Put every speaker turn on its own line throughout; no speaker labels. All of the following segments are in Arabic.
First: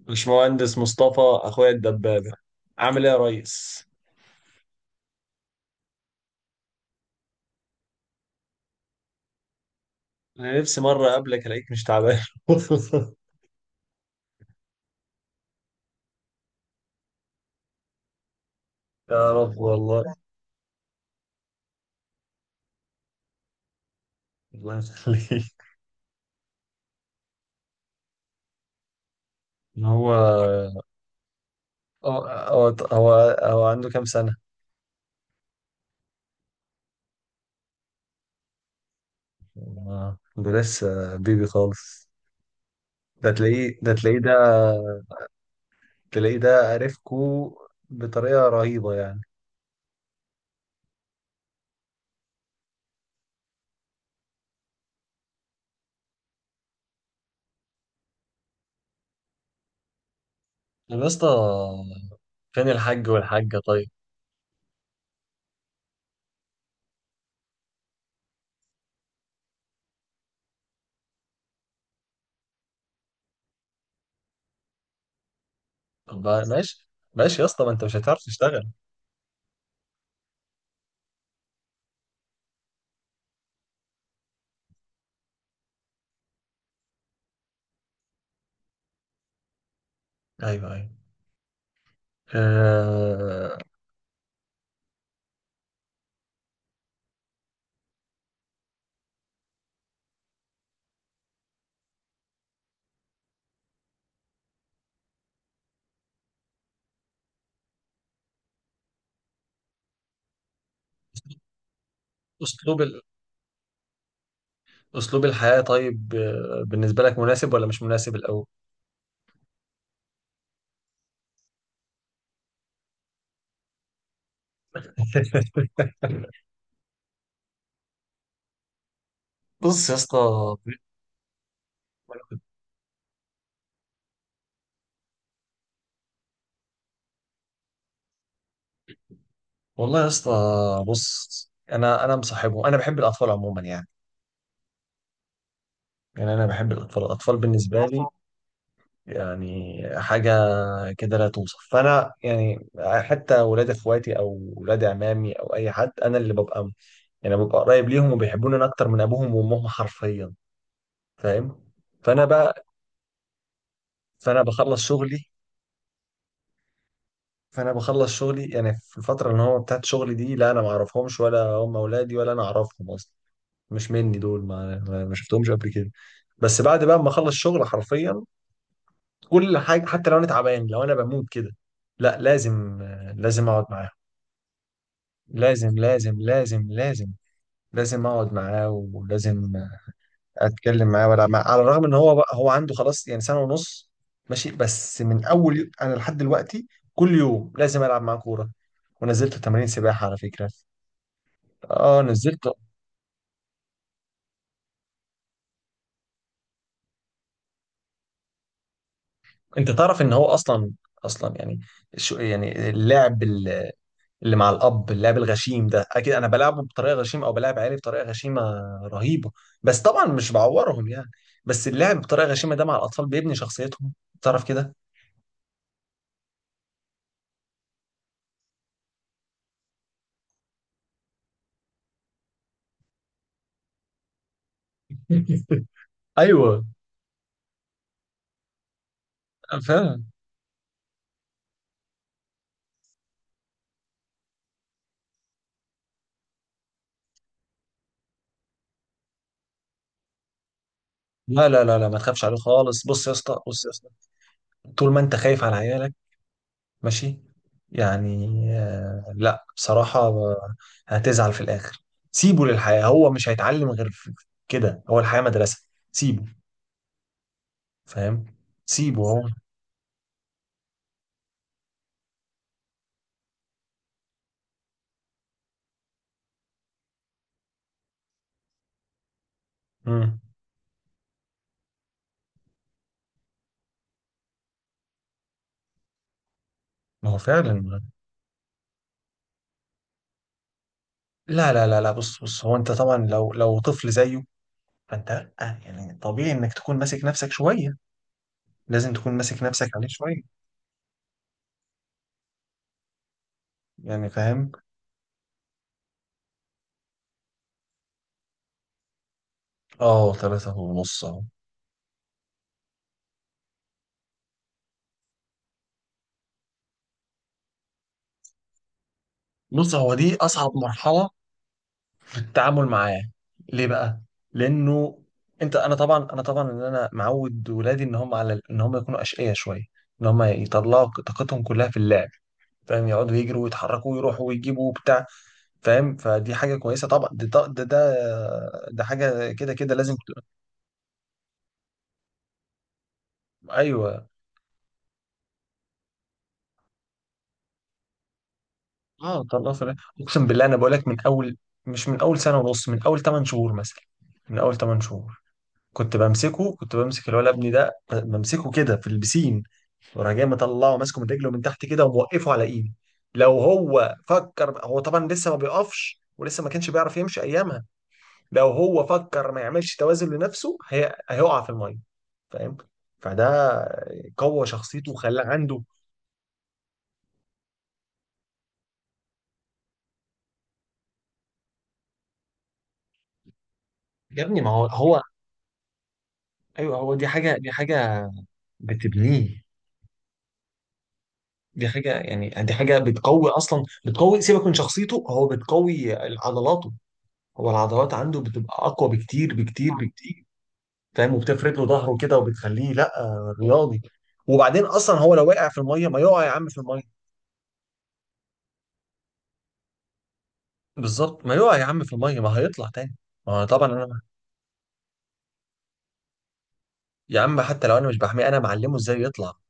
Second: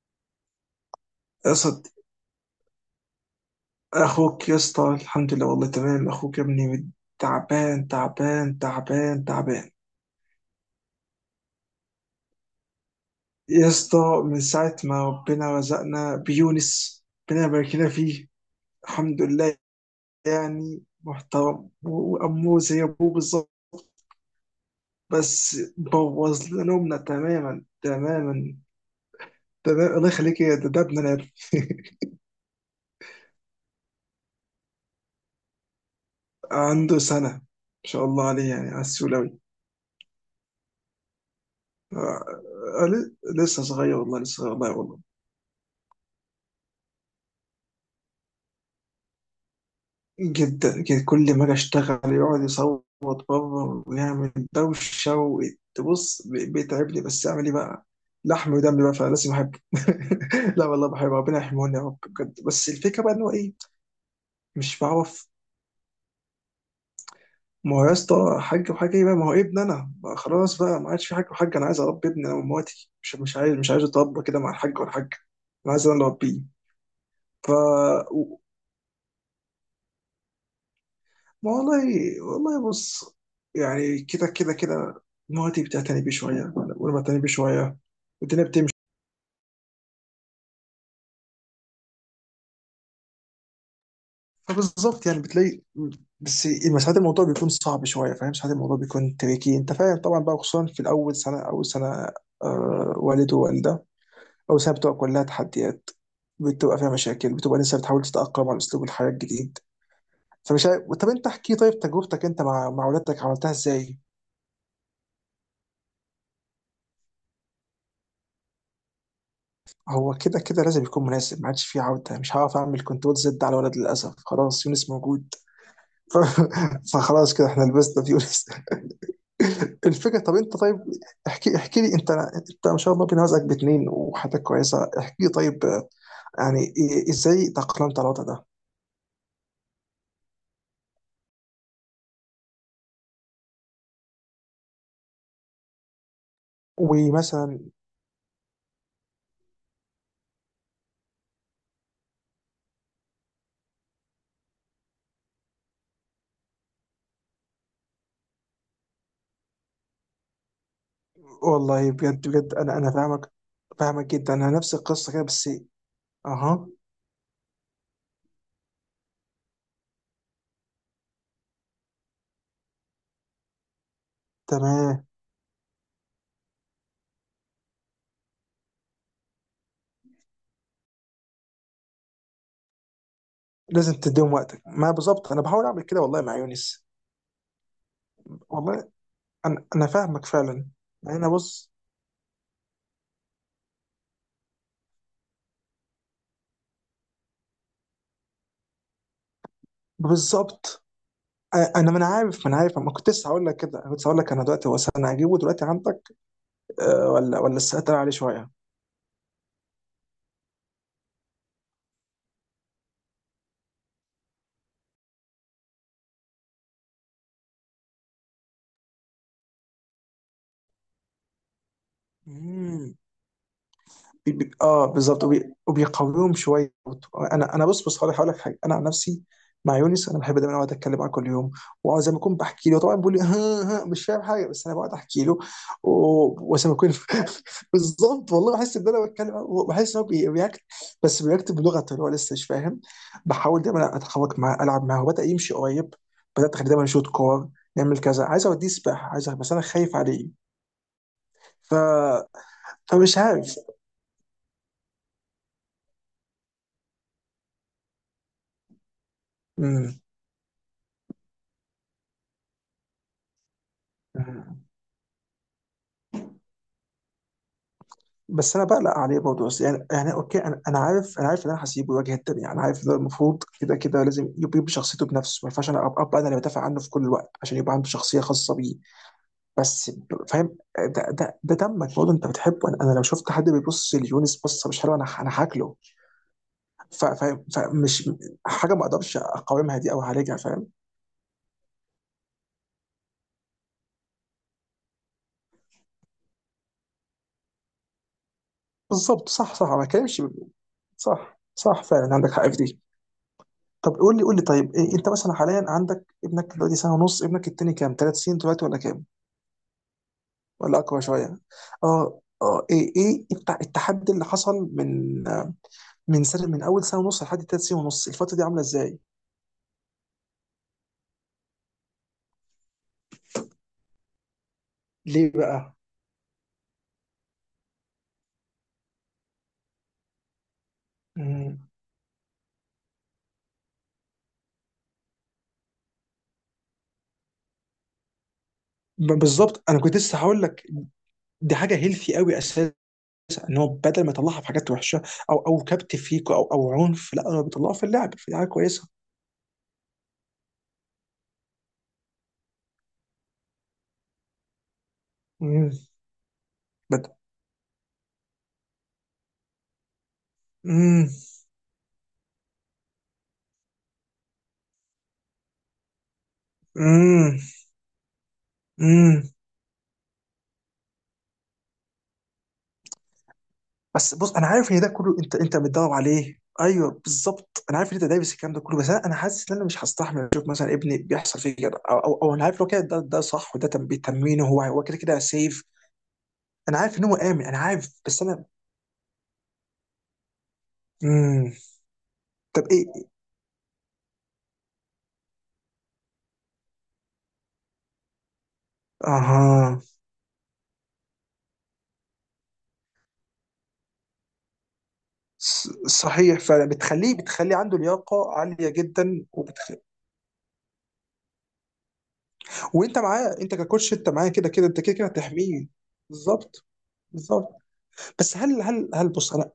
باشمهندس مصطفى
يا
اخويا
اسطى،
الدبابه عامل ايه يا ريس؟
اخوك يا اسطى الحمد لله، والله تمام. اخوك يا ابني تعبان تعبان تعبان تعبان.
انا نفسي مره اقابلك الاقيك مش تعبان.
يا اسطى، من ساعة ما ربنا رزقنا بيونس ربنا يبارك لنا فيه، الحمد
يا رب
لله.
والله.
يعني محترم، وأمه زي أبوه بالظبط،
الله يخليك.
بس بوظ لنا نومنا تماما تماما.
إن
تمام،
هو
الله يخليك. يا ده ابننا يا ابني.
هو هو هو هو عنده كام سنه؟
عنده سنة، ما شاء الله عليه، يعني على السولوي.
ده لسه بيبي خالص.
آه، آه،
ده
لسه
تلاقيه ده
صغير
تلاقيه
والله،
ده
لسه صغير والله والله.
تلاقيه ده عرفكو بطريقه رهيبه يعني.
جدا كده، كل ما اجي اشتغل يقعد يصوت بره ويعمل دوشه وتبص بيتعبني، بس اعمل ايه بقى؟ لحم ودم بقى فلازم احبه. لا والله
طب يا
بحبه،
اسطى،
ربنا يحميهولنا يا رب بجد.
فين
بس الفكره
الحاج
بقى ان هو ايه؟
والحاجه طيب؟
مش بعرف. ما هو يا اسطى حاج وحاجه ايه بقى؟ ما هو ابن انا بقى، خلاص بقى ما عادش في حاج وحاج. انا عايز اربي ابني انا ومواتي، مش عايز اتربى كده مع الحاج والحاجه. انا عايز انا اللي اربيه.
ماشي، ماشي يا
ف
اسطى، ما انت مش هتعرف تشتغل.
والله، والله بص، يعني كده كده كده. مراتي بتعتني بيه شويه، وانا بعتني بيه شويه، والدنيا بتمشي.
ايوه. آه،
فبالظبط يعني بتلاقي، بس ساعات الموضوع بيكون صعب شويه، فاهم؟ ساعات الموضوع بيكون تريكي، انت فاهم طبعا بقى، خصوصا في الاول سنه اول سنه. آه، والد ووالده. اول سنه بتبقى كلها تحديات، بتبقى فيها مشاكل، بتبقى لسه بتحاول تتاقلم على اسلوب الحياه الجديد. فمش عارف، طب انت احكي، طيب تجربتك انت مع
اسلوب
مع
ال...
ولادك عملتها ازاي؟
اسلوب الحياة، طيب، بالنسبة لك مناسب ولا مش مناسب الاول؟
هو كده كده لازم يكون مناسب، ما عادش فيه عودة، مش هعرف أعمل كنترول زد على الولد للأسف، خلاص يونس موجود. ف- فخلاص كده احنا لبسنا في يونس.
بص يا اسطى،
الفكرة، طب انت طيب، احكي، احكي لي انت ما شاء الله بنوازك باتنين وحياتك كويسة. احكي لي طيب، آه، ازاي تأقلمت على الوضع ده؟
والله يا اسطى، بص انا مصاحبهم، انا بحب الاطفال عموما يعني. يعني انا بحب الاطفال، الاطفال
ومثلا
بالنسبه لي يعني حاجه كده لا توصف. فانا يعني حتى ولاد اخواتي او ولاد عمامي او اي حد انا اللي ببقى يعني ببقى قريب ليهم، وبيحبوني انا اكتر من ابوهم وامهم حرفيا. فاهم؟
والله
فانا
بجد بجد،
بقى،
انا فاهمك، فاهمك جدا،
فانا
انا نفس
بخلص
القصة
شغلي.
كده، بس. اها.
فانا بخلص شغلي، يعني في الفتره اللي هو بتاعت شغلي دي، لا انا ما اعرفهمش ولا هم اولادي ولا انا اعرفهم اصلا، مش مني دول، ما ما
تمام.
ما شفتهمش قبل كده. بس بعد بقى ما اخلص شغل، حرفيا كل حاجه، حتى لو انا تعبان، لو انا بموت كده، لا لازم، لازم اقعد معاهم.
لازم تديهم وقتك، ما بالظبط، انا بحاول
لازم
اعمل كده
لازم
والله مع
لازم
يونس.
لازم لازم اقعد معاه
والله،
ولازم
انا فاهمك فعلا.
اتكلم معاه
يعني
ولا
انا
على
بص،
الرغم ان هو بقى هو عنده خلاص يعني سنه ونص. ماشي، بس انا لحد دلوقتي كل يوم لازم العب معاه كوره، ونزلت تمارين سباحه على فكره.
بالظبط، انا ما
اه،
انا عارف
نزلت.
ما انا عارف ما كنت لسه هقول لك كده، انا كنت هقول لك انا دلوقتي، هو انا هجيبه دلوقتي عندك. آه، ولا لسه هتقل عليه شويه؟
انت تعرف ان هو اصلا، اصلا يعني، شو يعني اللعب ال- اللي مع الاب، اللعب الغشيم ده، اكيد انا بلعبه بطريقه غشيمه او بلعب عيالي بطريقه غشيمه رهيبه، بس طبعا مش بعورهم يعني. بس اللعب بطريقه غشيمه ده مع
امم
الاطفال بيبني شخصيتهم،
بي
تعرف
بي
كده.
اه بالظبط، وبي وبيقويهم شويه برضه. انا بص بص، هقول لك حاجه، انا عن نفسي مع يونس، انا بحب دايما اقعد اتكلم معاه كل يوم، وزي ما اكون بحكي له. طبعا بيقول لي ها ها، مش فاهم حاجه، بس انا بقعد احكي له وزي
ايوه
ما اكون. بالظبط، والله بحس ان انا بتكلم، بحس ان هو
فعلا.
بياكت، بس بيكتب بلغته اللي هو لسه مش فاهم. بحاول دايما اتحرك معاه، العب معاه، وبدا يمشي قريب، بدات اخليه دايما يشوط كور، نعمل كذا، عايز اوديه سباحه، عايز، بس انا خايف عليه.
لا لا
ف...
لا لا، ما تخافش عليه خالص. بص يا
فمش
اسطى،
عارف.
بص يا اسطى، طول ما انت خايف على عيالك، ماشي، يعني، لا
مم.
بصراحة هتزعل في الآخر. سيبه للحياة، هو مش هيتعلم غير في كده، هو الحياة مدرسة. سيبه، فاهم؟
بس انا بقلق
سيبه
عليه
هو.
برضه، بس يعني اوكي، انا عارف، انا عارف ان انا هسيبه الواجهه التانيه، انا عارف ان ده المفروض، كده كده لازم يبقى، يبقى شخصيته بنفسه، ما ينفعش انا أبقى انا اللي بدافع عنه في كل الوقت، عشان يبقى عنده شخصيه خاصه بيه. بس
مم.
فاهم، ده دمك برضه، انت بتحبه. أنا لو شفت حد بيبص ليونس بصه مش حلوه، انا انا هاكله.
ما هو
فاهم،
فعلا.
فمش حاجه ما اقدرش اقاومها دي او اعالجها، فاهم؟
لا لا لا لا، بص بص، هو انت طبعا لو لو طفل زيه، فانت لأ، يعني طبيعي انك تكون ماسك نفسك شوية، لازم تكون
بالظبط،
ماسك
صح صح،
نفسك
ما
عليه
بتكلمش.
شوية.
صح صح، فعلا عندك حق في دي. طب
يعني
قول لي، قول لي
فاهم؟
طيب، إيه انت مثلا حاليا عندك ابنك دلوقتي سنه ونص، ابنك التاني كام؟ ثلاث سنين دلوقتي ولا كام؟
اه، ثلاثة
ولا اقوى
ونص اهو.
شويه؟ اه اه، ايه التحدي اللي حصل من، من سنه من اول سنه ونص لحد ثلاث سنين ونص، الفتره دي عامله ازاي؟
بص هو دي أصعب مرحلة التعامل معاه. ليه بقى؟ لانه
ليه
انت
بقى؟
انا طبعا ان انا معود ولادي ان هم على ان هم يكونوا اشقياء شويه، ان هم يطلعوا طاقتهم
مم.
كلها في اللعب. فاهم؟ يقعدوا يجروا ويتحركوا ويروحوا ويجيبوا وبتاع، فاهم؟ فدي حاجه كويسه طبعا، دي ده حاجه كده
بالظبط، انا
كده
كنت لسه هقول لك، دي حاجه هيلثي قوي اساسا، ان هو بدل ما
ايوه.
يطلعها في حاجات وحشه، او كبت فيك، او عنف، لا، هو بيطلعها في اللعب، في حاجه كويسه.
اه، طلعوا في اللعب. اقسم بالله، انا بقول لك من اول، مش من اول سنه ونص، من اول 8 شهور مثلا، من اول 8 شهور
امم
كنت بمسكه، كنت بمسك
بد...
الولد ابني ده، بمسكه كده في البسين وراح جاي، مطلعه ماسكه
امم.
من رجله من تحت كده وموقفه على ايدي. لو هو فكر، هو طبعا لسه ما بيقفش ولسه ما كانش بيعرف يمشي ايامها، لو هو
امم.
فكر ما يعملش توازن لنفسه هيقع في الميه. فاهم؟ فده
بس بص، انا
قوى
عارف ان ده
شخصيته
كله
وخلاه
انت، انت
عنده،
بتدور عليه، ايوه، بالظبط، انا عارف ان انت دايس الكلام ده كله، بس أنا حاسس ان انا مش هستحمل اشوف مثلا ابني بيحصل فيه كده، أو انا عارف لو كده ده صح، وده
يا ابني
تمرينه،
ما
هو
هو
هو كده
هو،
كده سيف. انا
ايوه
عارف
هو
ان
دي
هو
حاجه،
امن،
دي
انا عارف،
حاجه
بس انا.
بتبنيه.
امم
دي حاجه يعني، دي
طب
حاجه
ايه.
بتقوي اصلا، بتقوي سيبك من شخصيته، هو بتقوي عضلاته. هو العضلات عنده بتبقى اقوى بكتير بكتير
اها.
بكتير فاهم؟ وبتفرد له ظهره كده، وبتخليه لا رياضي. وبعدين اصلا هو لو وقع في
ص-
الميه، ما يقع يا
صحيح
عم في
فعلا،
الميه.
بتخليه عنده لياقه عاليه جدا،
بالظبط، ما يقع يا عم في الميه، ما هيطلع
وانت
تاني.
معاه،
ما أنا
انت
طبعا
ككوتش،
انا،
انت معاه، كده كده انت كده كده هتحميه. بالظبط،
يا عم
بالظبط.
حتى لو انا مش بحميه،
بس
انا
هل
معلمه
هل
ازاي
هل بص
يطلع.
انا،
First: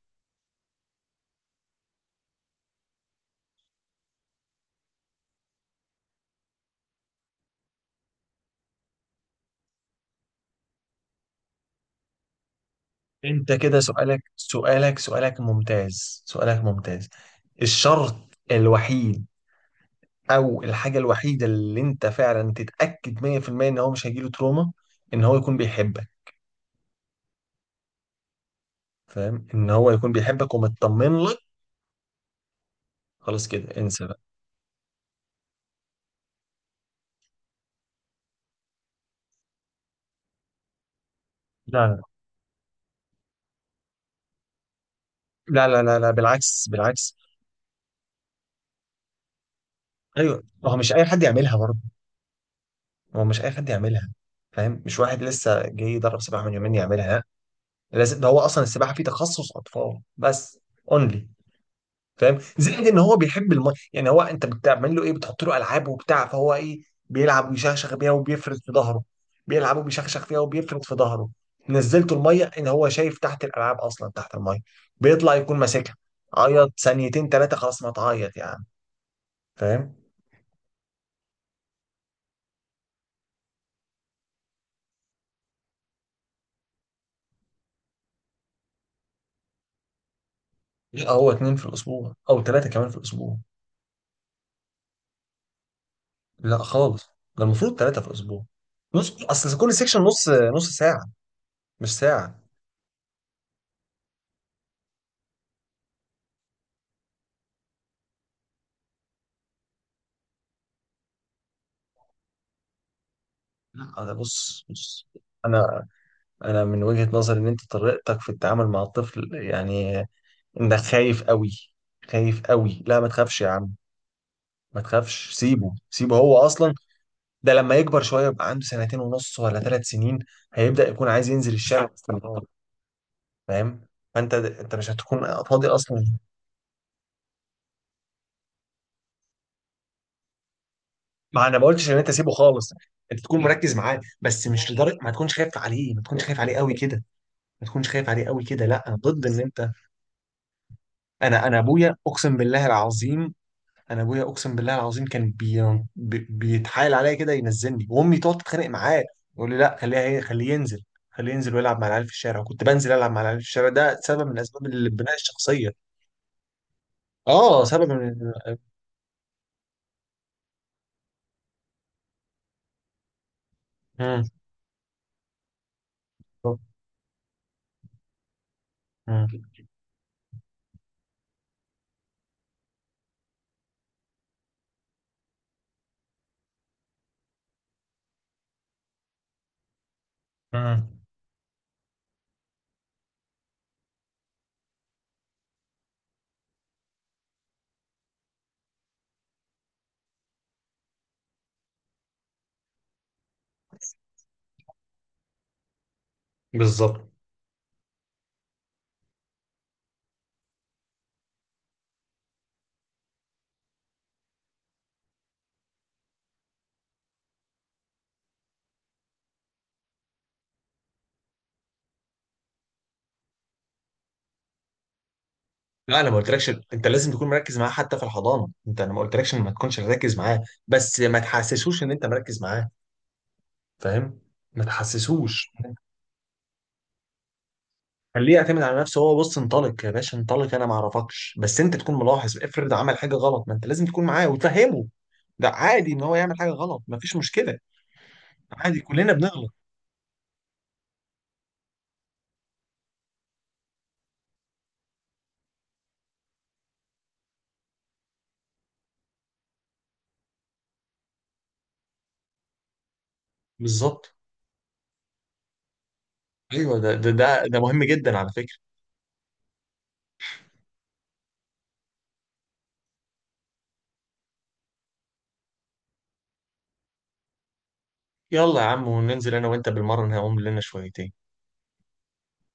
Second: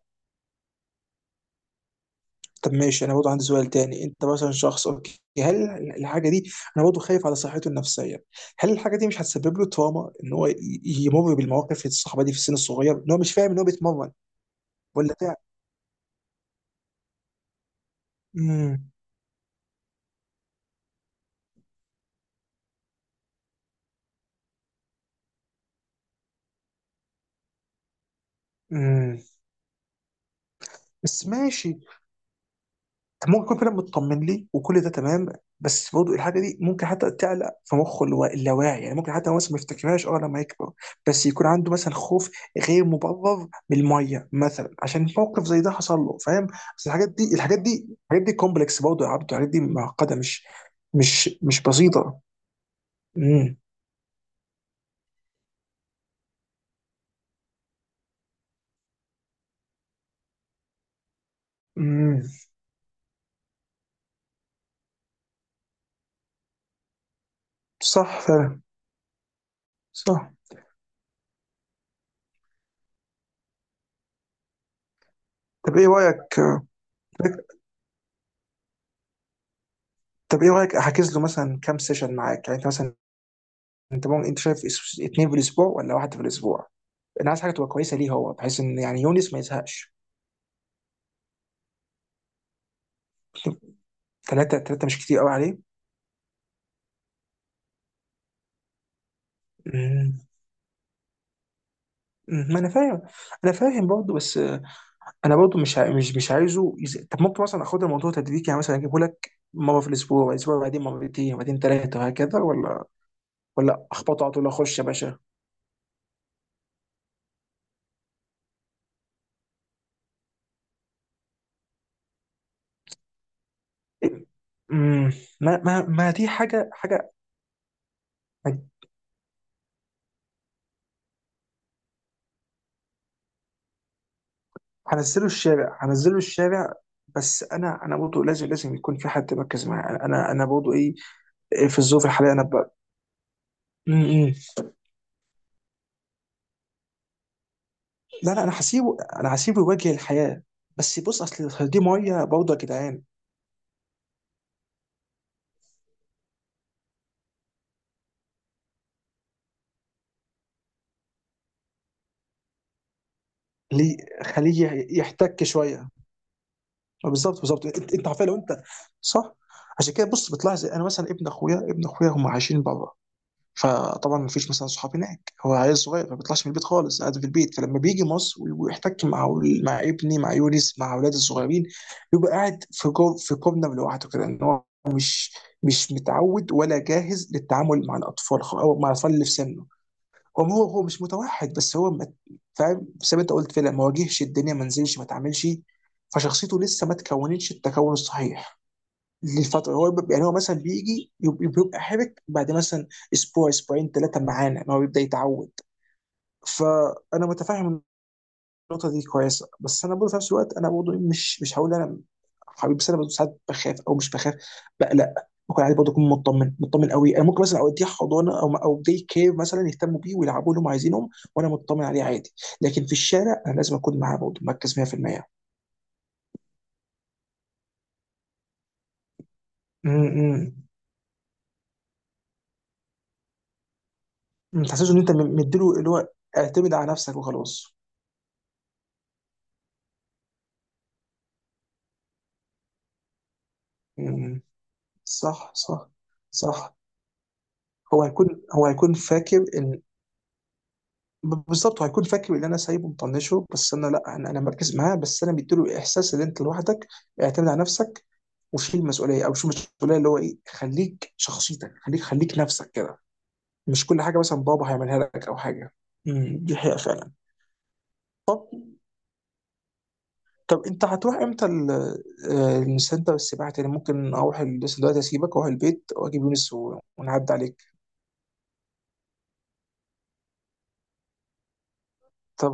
طب ماشي، انا برضه عندي سؤال تاني. انت مثلا شخص اوكي، هل الحاجه دي، انا برضه خايف على صحته النفسيه، هل الحاجه دي مش هتسبب له تروما ان هو يمر بالمواقف الصعبه دي في السن الصغير، ان هو مش فاهم
انت
ان هو
كده
بيتمرن،
سؤالك سؤالك
ولا بتاع؟
سؤالك ممتاز سؤالك ممتاز. الشرط
امم.
الوحيد او الحاجه الوحيده اللي انت فعلا تتاكد 100% ان هو مش هيجيله تروما، ان هو يكون بيحبك.
امم.
فاهم؟ ان هو يكون بيحبك ومطمن
بس
لك،
ماشي، ممكن
خلاص
يكون فعلا
كده انسى
مطمن
بقى.
لي وكل ده تمام، بس برضه الحاجه دي ممكن حتى تعلق في مخه اللي هو اللاواعي، يعني ممكن حتى هو مثلا ما يفتكرهاش اه لما يكبر، بس يكون عنده مثلا
لا
خوف غير مبرر من الميه مثلا، عشان موقف زي
لا
ده
لا لا
حصل
لا
له، فاهم؟
بالعكس،
بس الحاجات
بالعكس.
دي، الحاجات دي، الحاجات دي كومبلكس برضه يا عبده، الحاجات دي معقده،
ايوه
مش
ما هو مش اي حد
مش
يعملها
مش
برضه،
بسيطه.
ما هو مش اي
امم.
حد يعملها. فاهم؟ مش واحد لسه جاي يدرب سباحه من يومين يعملها، لازم ده، هو اصلا السباحه فيه تخصص اطفال بس، اونلي.
امم.
فاهم؟ زائد ان هو بيحب الماء، يعني هو انت بتعمل له ايه؟ بتحط له العاب وبتاع، فهو ايه؟ بيلعب ويشخشخ بيها
صح
وبيفرد
فعلا.
في ظهره، بيلعب وبيشخشخ
صح.
فيها وبيفرد في ظهره. نزلته الميه، ان هو شايف تحت الالعاب اصلا تحت الميه، بيطلع يكون
طب ايه
ماسكها.
رايك،
عيط ثانيتين ثلاثه، خلاص ما تعيط يعني. فاهم.
احجز له مثلا كام سيشن معاك؟ يعني انت مثلا، انت ممكن، انت شايف اثنين في الاسبوع ولا واحد في الاسبوع؟ انا عايز حاجه تبقى كويسه ليه هو، بحيث ان يعني يونس ما يزهقش.
لا هو اتنين في الأسبوع أو تلاتة كمان في الأسبوع.
ثلاثه، ثلاثه مش كتير قوي عليه؟
لا خالص، ده المفروض تلاتة في الأسبوع. نص، أصل كل سيكشن
مم.
نص ساعة، مش ساعة.
مم. ما انا فاهم، انا فاهم برضه، بس آه، انا برضه مش عايزه طب ممكن مثلا اخد الموضوع تدريجي، يعني مثلا اجيبه لك مره في الاسبوع، والاسبوع بعدين مرتين، وبعدين ثلاثه، وهكذا، ولا
لا أنا،
اخبطه على طول،
بص
اخش يا
بص،
باشا؟
أنا أنا من وجهة نظري إن أنت طريقتك في التعامل مع الطفل يعني، إنك خايف قوي، خايف قوي. لا ما تخافش يا عم، ما
امم
تخافش،
ما
سيبه،
ما ما
سيبه
دي
هو
حاجه،
أصلا.
حاجه.
ده لما يكبر شوية، يبقى عنده سنتين ونص ولا ثلاث سنين، هيبدأ يكون عايز ينزل الشارع باستمرار. فاهم؟ فأنت مش
هنزله
هتكون فاضي
الشارع،
أصلا.
هنزله الشارع، بس انا برضه لازم، لازم يكون في حد مركز معايا. انا برضه ايه،
ما انا ما
في
قلتش ان
الظروف
انت سيبه
الحاليه انا.
خالص، انت تكون مركز معاه،
ب...
بس مش لدرجه ما تكونش خايف عليه، ما تكونش خايف عليه قوي كده، ما تكونش خايف عليه
لا
قوي
لا، انا
كده، لا انا
هسيبه،
ضد
انا
ان
هسيبه
انت.
يواجه الحياه، بس بص،
انا
اصل دي
ابويا
ميه
اقسم
برضه يا
بالله
جدعان.
العظيم، انا ابويا اقسم بالله العظيم كان بيتحايل عليا كده ينزلني، وامي تقعد تتخانق معاه، يقول لي لا خليها هي، خليه ينزل، خليه ينزل ويلعب مع العيال في الشارع، كنت بنزل العب مع العيال في الشارع،
ليه،
ده سبب من اسباب
خليه
البناء
يحتك
الشخصيه.
شويه، ما بالظبط،
اه
بالظبط.
سبب
أنت عارف
من.
لو انت. صح. عشان كده بص، بتلاحظ انا مثلا ابن اخويا هم عايشين بره، فطبعا
مم.
ما فيش مثلا صحاب هناك، هو عيل صغير ما بيطلعش من البيت خالص، قاعد في البيت، فلما بيجي مصر ويحتك
مم.
مع، مع ابني، مع يونس، مع اولاد الصغيرين، بيبقى قاعد في جو في كوبنا لوحده كده، ان هو مش متعود ولا جاهز للتعامل مع الاطفال او مع الاطفال اللي في سنه. هو
مم.
مش متوحد، فاهم؟ زي ما انت قلت فعلا، ما واجهش الدنيا، ما نزلش، ما اتعاملش، فشخصيته لسه ما تكونتش التكون الصحيح للفتره. يعني هو مثلا بيجي بيبقى حرك بعد مثلا اسبوع، اسبوعين، ثلاثه معانا، ما هو بيبدا يتعود.
بالظبط.
فانا متفاهم النقطه دي كويسه، بس انا برضه في نفس الوقت، انا برضه مش هقول انا حبيبي، بس انا برضه ساعات بخاف، او مش بخاف، بقلق، بكون عادي برضه، اكون مطمن، مطمن قوي. انا ممكن مثلا اوديه حضانه، او او دي كير، مثلا يهتموا بيه ويلعبوا لهم عايزينهم، وانا مطمن عليه عادي، لكن في الشارع انا لازم اكون معاه برضه مركز 100%.
لا انا ما قلتلكش انت لازم تكون مركز معاه، حتى في الحضانه انت، انا ما قلتلكش إن ما تكونش مركز معاه،
امم.
بس ما تحسسوش ان انت مركز معاه. فاهم؟
ما
ما
تحسسش ان انت
تحسسوش.
مديله اللي هو، اعتمد على نفسك وخلاص.
خليه يعتمد على نفسه هو، بص انطلق يا باشا، انطلق انا ما اعرفكش، بس انت تكون ملاحظ، افرض عمل حاجه غلط، ما انت لازم تكون معاه
امم.
وتفهمه. ده
صح صح
عادي ان هو يعمل حاجه
صح.
غلط، ما فيش مشكله،
هو هيكون هو
عادي
هيكون
كلنا
فاكر
بنغلط.
ان، بالظبط، هيكون فاكر ان انا سايبه مطنشه، بس انا لا، انا مركز معاه، بس انا مديله احساس ان انت لوحدك، اعتمد على نفسك، وشيل المسؤوليه، او شيل المسؤوليه اللي هو ايه، خليك شخصيتك، خليك، خليك نفسك كده، مش كل
بالظبط،
حاجه مثلا بابا هيعملها لك او حاجه. امم، دي حقيقه
ايوه ده ده
فعلا.
ده ده مهم جدا على فكره.
طب انت هتروح امتى آه، السنتر، السباحه تاني ممكن اروح بس دلوقتي اسيبك واروح البيت واجيب يونس ونعدي عليك.
يلا يا عم وننزل انا وانت بالمره نقوم لنا شويتين.
طب